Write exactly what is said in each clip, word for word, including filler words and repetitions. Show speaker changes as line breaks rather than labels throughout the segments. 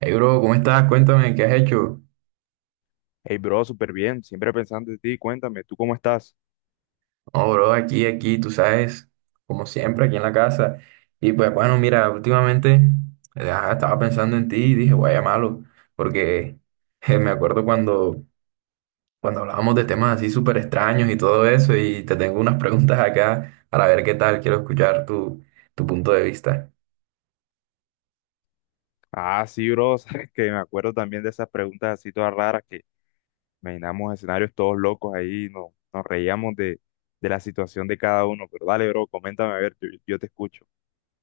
Hey bro, ¿cómo estás? Cuéntame, ¿qué has hecho?
Hey, bro, súper bien. Siempre pensando en ti. Cuéntame, ¿tú cómo estás?
No, bro, aquí, aquí, tú sabes, como siempre, aquí en la casa. Y pues bueno, mira, últimamente eh, ah, estaba pensando en ti y dije, voy a llamarlo, porque eh, me acuerdo cuando, cuando hablábamos de temas así súper extraños y todo eso, y te tengo unas preguntas acá para ver qué tal, quiero escuchar tu, tu punto de vista.
Ah, sí, bro. Sabes que me acuerdo también de esas preguntas así todas raras que imaginamos escenarios todos locos ahí. Nos, nos reíamos de, de la situación de cada uno. Pero dale, bro, coméntame a ver, yo, yo te escucho.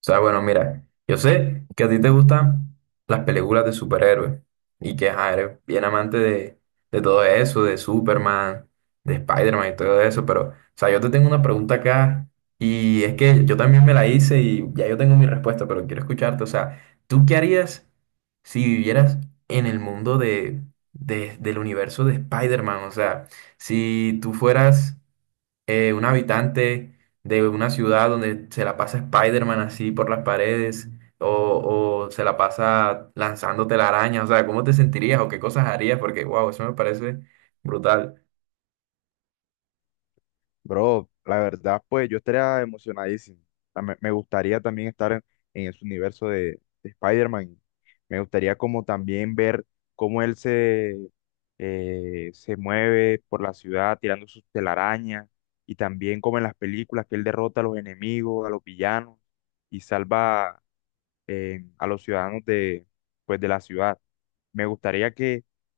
O sea, bueno, mira, yo sé que a ti te gustan las películas de superhéroes y que ajá, eres bien amante de, de todo eso, de Superman, de Spider-Man y todo eso, pero, o sea, yo te tengo una pregunta acá y es que yo también me la hice y ya yo tengo mi respuesta, pero quiero escucharte. O sea, ¿tú qué harías si vivieras en el mundo de, de- del universo de Spider-Man? O sea, si tú fueras eh, un habitante de una ciudad donde se la pasa Spider-Man así por las paredes o, o se la pasa lanzando telarañas, o sea, ¿cómo te sentirías o qué cosas harías? Porque, wow, eso me parece brutal.
Bro, la verdad, pues yo estaría emocionadísimo. Ah, Me, me gustaría también estar en, en ese universo de, de Spider-Man. Me gustaría como también ver cómo él se, eh, se mueve por la ciudad tirando sus telarañas, y también como en las películas, que él derrota a los enemigos, a los villanos, y salva eh, a los ciudadanos de, pues, de la ciudad. Me gustaría que,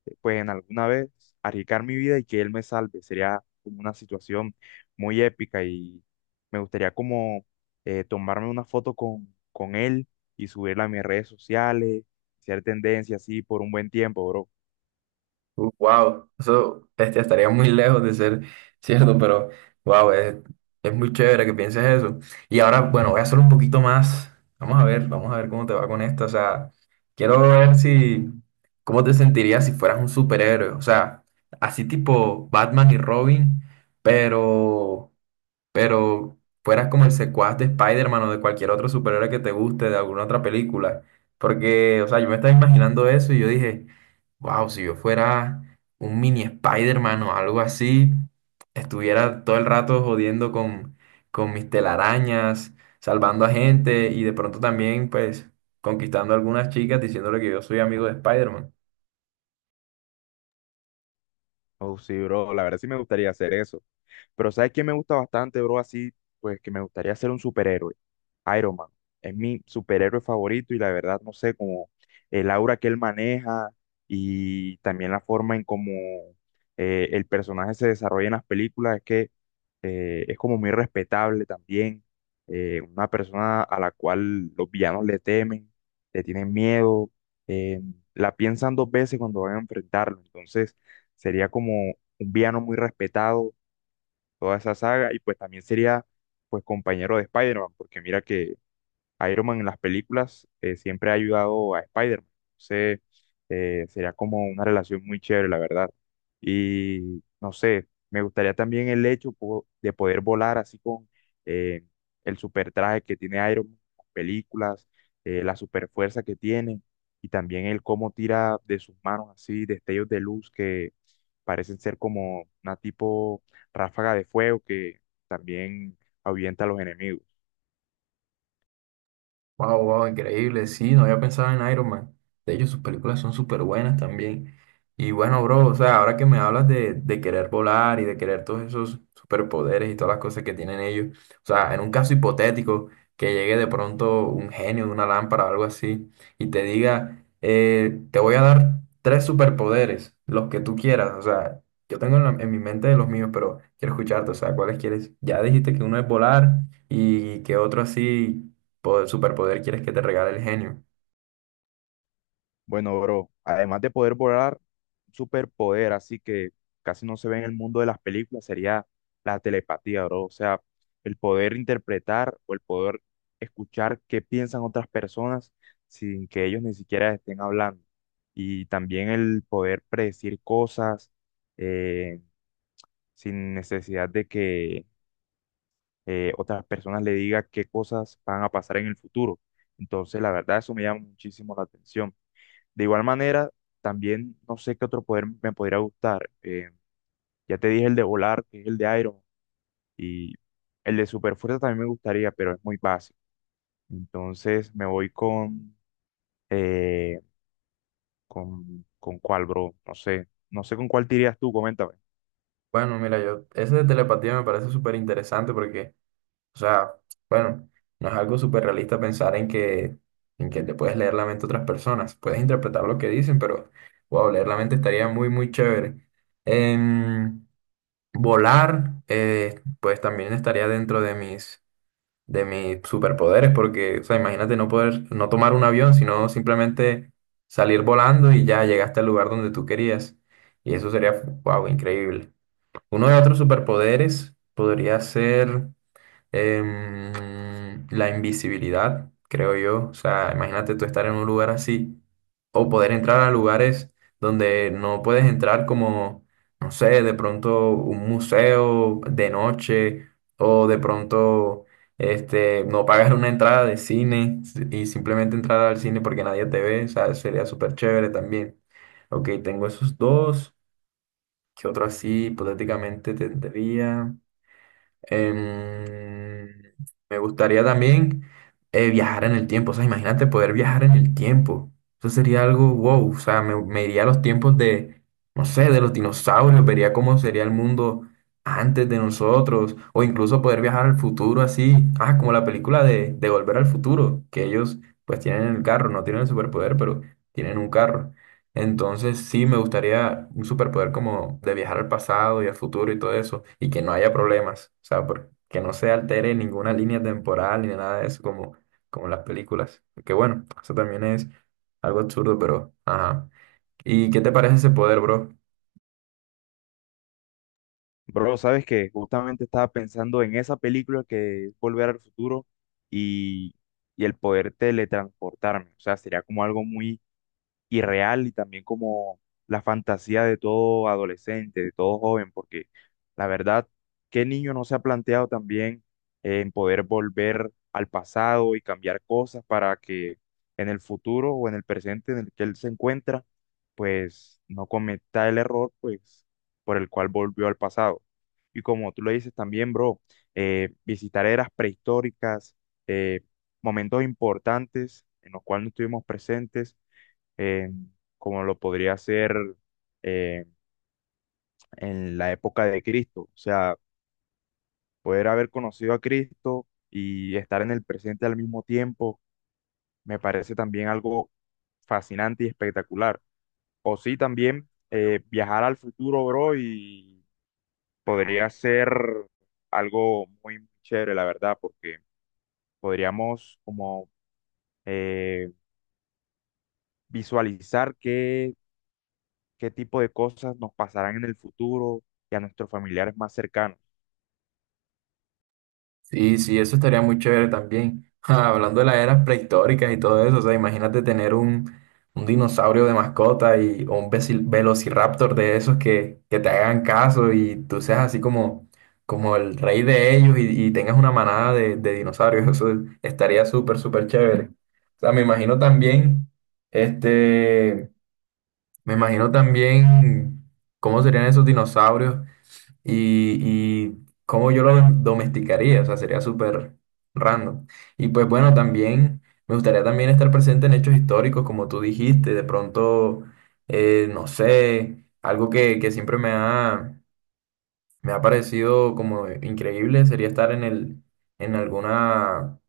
eh, pues, en alguna vez arriesgar mi vida y que él me salve. Sería como una situación muy épica, y me gustaría como eh, tomarme una foto con, con él y subirla a mis redes sociales, ser tendencia así por un buen tiempo, bro.
Wow, eso este, estaría muy lejos de ser cierto, pero wow, es, es muy chévere que pienses eso. Y ahora, bueno, voy a hacer un poquito más. Vamos a ver, vamos a ver cómo te va con esto. O sea, quiero ver si, cómo te sentirías si fueras un superhéroe. O sea, así tipo Batman y Robin, pero pero fueras como el secuaz de Spider-Man o de cualquier otro superhéroe que te guste, de alguna otra película. Porque, o sea, yo me estaba imaginando eso y yo dije, wow, si yo fuera un mini Spider-Man o algo así, estuviera todo el rato jodiendo con, con mis telarañas, salvando a gente y de pronto también, pues, conquistando a algunas chicas diciéndole que yo soy amigo de Spider-Man.
Oh, sí, bro, la verdad sí me gustaría hacer eso. Pero ¿sabes quién me gusta bastante, bro? Así, pues que me gustaría ser un superhéroe. Iron Man. Es mi superhéroe favorito, y la verdad, no sé, como el aura que él maneja, y también la forma en cómo eh, el personaje se desarrolla en las películas, es que eh, es como muy respetable también. eh, una persona a la cual los villanos le temen, le tienen miedo, eh, la piensan dos veces cuando van a enfrentarlo. Entonces, sería como un villano muy respetado toda esa saga, y pues también sería pues compañero de Spider-Man, porque mira que Iron Man en las películas eh, siempre ha ayudado a Spider-Man. Entonces, eh, sería como una relación muy chévere, la verdad. Y no sé, me gustaría también el hecho po- de poder volar así con eh, el super traje que tiene Iron Man en las películas, eh, la super fuerza que tiene, y también el cómo tira de sus manos así destellos de luz que parecen ser como una tipo ráfaga de fuego que también ahuyenta a los enemigos.
Wow, wow, increíble. Sí, no había pensado en Iron Man. De hecho, sus películas son súper buenas también. Y bueno, bro, o sea, ahora que me hablas de, de querer volar y de querer todos esos superpoderes y todas las cosas que tienen ellos, o sea, en un caso hipotético, que llegue de pronto un genio de una lámpara o algo así y te diga, eh, te voy a dar tres superpoderes, los que tú quieras. O sea, yo tengo en, la- en mi mente los míos, pero quiero escucharte, o sea, ¿cuáles quieres? Ya dijiste que uno es volar y que otro así po- superpoder quieres que te regale el genio.
Bueno, bro, además de poder volar, un superpoder, así que casi no se ve en el mundo de las películas, sería la telepatía, bro. O sea, el poder interpretar o el poder escuchar qué piensan otras personas sin que ellos ni siquiera estén hablando. Y también el poder predecir cosas eh, sin necesidad de que eh, otras personas le digan qué cosas van a pasar en el futuro. Entonces, la verdad, eso me llama muchísimo la atención. De igual manera, también no sé qué otro poder me podría gustar. Eh, ya te dije el de volar, que es el de Iron, Man, y el de superfuerza también me gustaría, pero es muy básico. Entonces me voy con, eh, con, con cuál, bro. No sé, no sé con cuál te irías tú, coméntame.
Bueno, mira, yo, ese de telepatía me parece súper interesante porque, o sea, bueno, no es algo súper realista pensar en que, en que te puedes leer la mente a otras personas. Puedes interpretar lo que dicen, pero, wow, leer la mente estaría muy, muy chévere. Em, Volar, eh, pues también estaría dentro de mis de mis superpoderes, porque, o sea, imagínate no poder, no tomar un avión, sino simplemente salir volando y ya llegaste al lugar donde tú querías. Y eso sería, wow, increíble. Uno de otros superpoderes podría ser. Em, la invisibilidad, creo yo. O sea, imagínate tú estar en un lugar así o poder entrar a lugares donde no puedes entrar como, no sé, de pronto un museo de noche o de pronto este, no pagar una entrada de cine y simplemente entrar al cine porque nadie te ve. O sea, sería súper chévere también. Ok, tengo esos dos. ¿Qué otro así hipotéticamente tendría? Em, Me gustaría también eh, viajar en el tiempo. O sea, imagínate poder viajar en el tiempo. Eso sería algo wow. O sea, me, me iría a los tiempos de, no sé, de los dinosaurios. Vería cómo sería el mundo antes de nosotros. O incluso poder viajar al futuro así. Ah, como la película de, de Volver al Futuro. Que ellos pues tienen el carro. No tienen el superpoder, pero tienen un carro. Entonces, sí, me gustaría un superpoder como de viajar al pasado y al futuro y todo eso, y que no haya problemas, o sea, por- que no se altere ninguna línea temporal ni nada de eso, como, como en las películas. Que bueno, eso también es algo absurdo, pero ajá. ¿Y qué te parece ese poder, bro?
Bro, sabes que justamente estaba pensando en esa película que es Volver al Futuro y, y el poder teletransportarme. O sea, sería como algo muy y real, y también como la fantasía de todo adolescente, de todo joven, porque la verdad, ¿qué niño no se ha planteado también eh, en poder volver al pasado y cambiar cosas para que en el futuro o en el presente en el que él se encuentra, pues no cometa el error, pues por el cual volvió al pasado? Y como tú lo dices también, bro, eh, visitar eras prehistóricas, eh, momentos importantes en los cuales no estuvimos presentes eh, como lo podría ser eh, en la época de Cristo. O sea, poder haber conocido a Cristo y estar en el presente al mismo tiempo me parece también algo fascinante y espectacular. O sí, también eh, viajar al futuro, bro, y podría ser algo muy chévere, la verdad, porque podríamos como eh, visualizar qué, qué tipo de cosas nos pasarán en el futuro y a nuestros familiares más cercanos.
Sí, sí, eso estaría muy chévere también. Ja, hablando de las eras prehistóricas y todo eso, o sea, imagínate tener un, un dinosaurio de mascota y, o un veci- velociraptor de esos que, que te hagan caso y tú seas así como, como el rey de ellos y, y tengas una manada de, de dinosaurios. Eso estaría súper, súper chévere. O sea, me imagino también, este, me imagino también cómo serían esos dinosaurios y, y cómo yo lo domesticaría, o sea, sería súper random. Y pues bueno, también me gustaría también estar presente en hechos históricos, como tú dijiste, de pronto, eh, no sé, algo que, que siempre me ha, me ha parecido como increíble sería estar en el, en alguna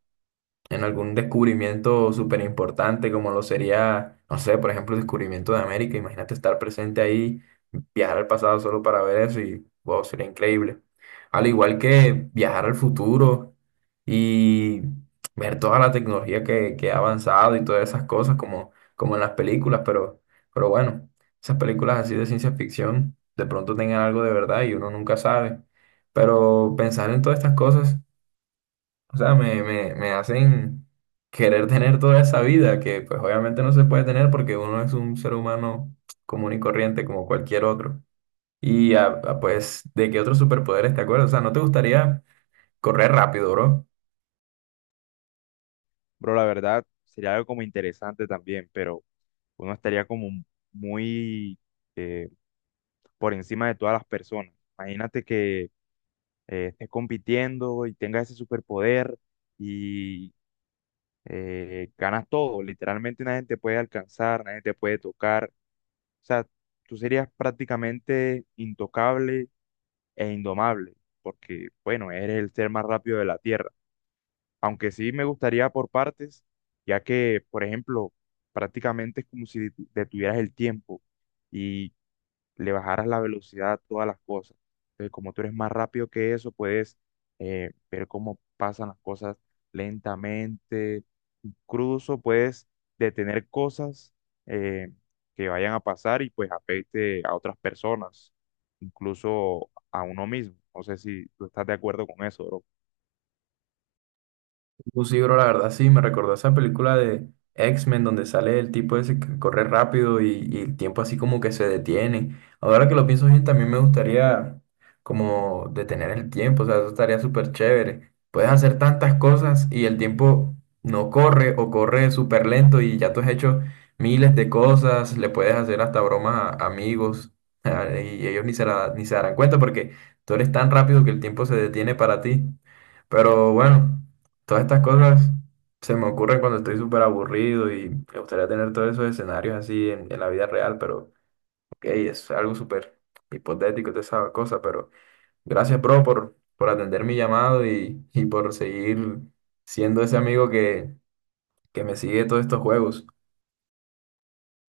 en algún descubrimiento súper importante, como lo sería, no sé, por ejemplo, el descubrimiento de América. Imagínate estar presente ahí, viajar al pasado solo para ver eso y, wow, sería increíble. Al igual que viajar al futuro y ver toda la tecnología que, que ha avanzado y todas esas cosas, como, como en las películas, pero, pero bueno, esas películas así de ciencia ficción de pronto tengan algo de verdad y uno nunca sabe. Pero pensar en todas estas cosas o sea, me, me, me hacen querer tener toda esa vida que pues obviamente no se puede tener porque uno es un ser humano común y corriente como cualquier otro. Y ah, ah, pues, ¿de qué otros superpoderes te acuerdas? O sea, ¿no te gustaría correr rápido, bro?
Bro, la verdad, sería algo como interesante también, pero uno estaría como muy eh, por encima de todas las personas. Imagínate que eh, estés compitiendo y tengas ese superpoder y eh, ganas todo. Literalmente nadie te puede alcanzar, nadie te puede tocar. O sea, tú serías prácticamente intocable e indomable, porque, bueno, eres el ser más rápido de la Tierra. Aunque sí me gustaría por partes, ya que, por ejemplo, prácticamente es como si detu- detuvieras el tiempo y le bajaras la velocidad a todas las cosas. Entonces, como tú eres más rápido que eso, puedes eh, ver cómo pasan las cosas lentamente, incluso puedes detener cosas eh, que vayan a pasar y pues afecte a otras personas, incluso a uno mismo. No sé si tú estás de acuerdo con eso, bro.
Pues sí, bro, la verdad sí, me recordó esa película de X-Men donde sale el tipo ese que corre rápido y, y el tiempo así como que se detiene. Ahora que lo pienso bien, también me gustaría como detener el tiempo, o sea, eso estaría súper chévere. Puedes hacer tantas cosas y el tiempo no corre o corre súper lento y ya tú has hecho miles de cosas, le puedes hacer hasta bromas a amigos y ellos ni se la- ni se darán cuenta porque tú eres tan rápido que el tiempo se detiene para ti. Pero bueno. Todas estas cosas se me ocurren cuando estoy súper aburrido y me gustaría tener todos esos escenarios así en, en la vida real, pero ok, es algo súper hipotético toda esa cosa, pero gracias, bro, por, por atender mi llamado y, y por seguir siendo ese amigo que, que me sigue todos estos juegos.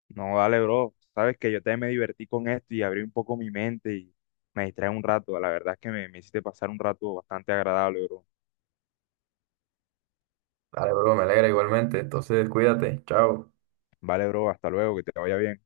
No, dale, bro. Sabes que yo también me divertí con esto y abrí un poco mi mente, y me distrae un rato. La verdad es que me, me hiciste pasar un rato bastante agradable, bro.
Dale, bro, me alegra igualmente, entonces cuídate, chao.
Vale, bro. Hasta luego. Que te vaya bien.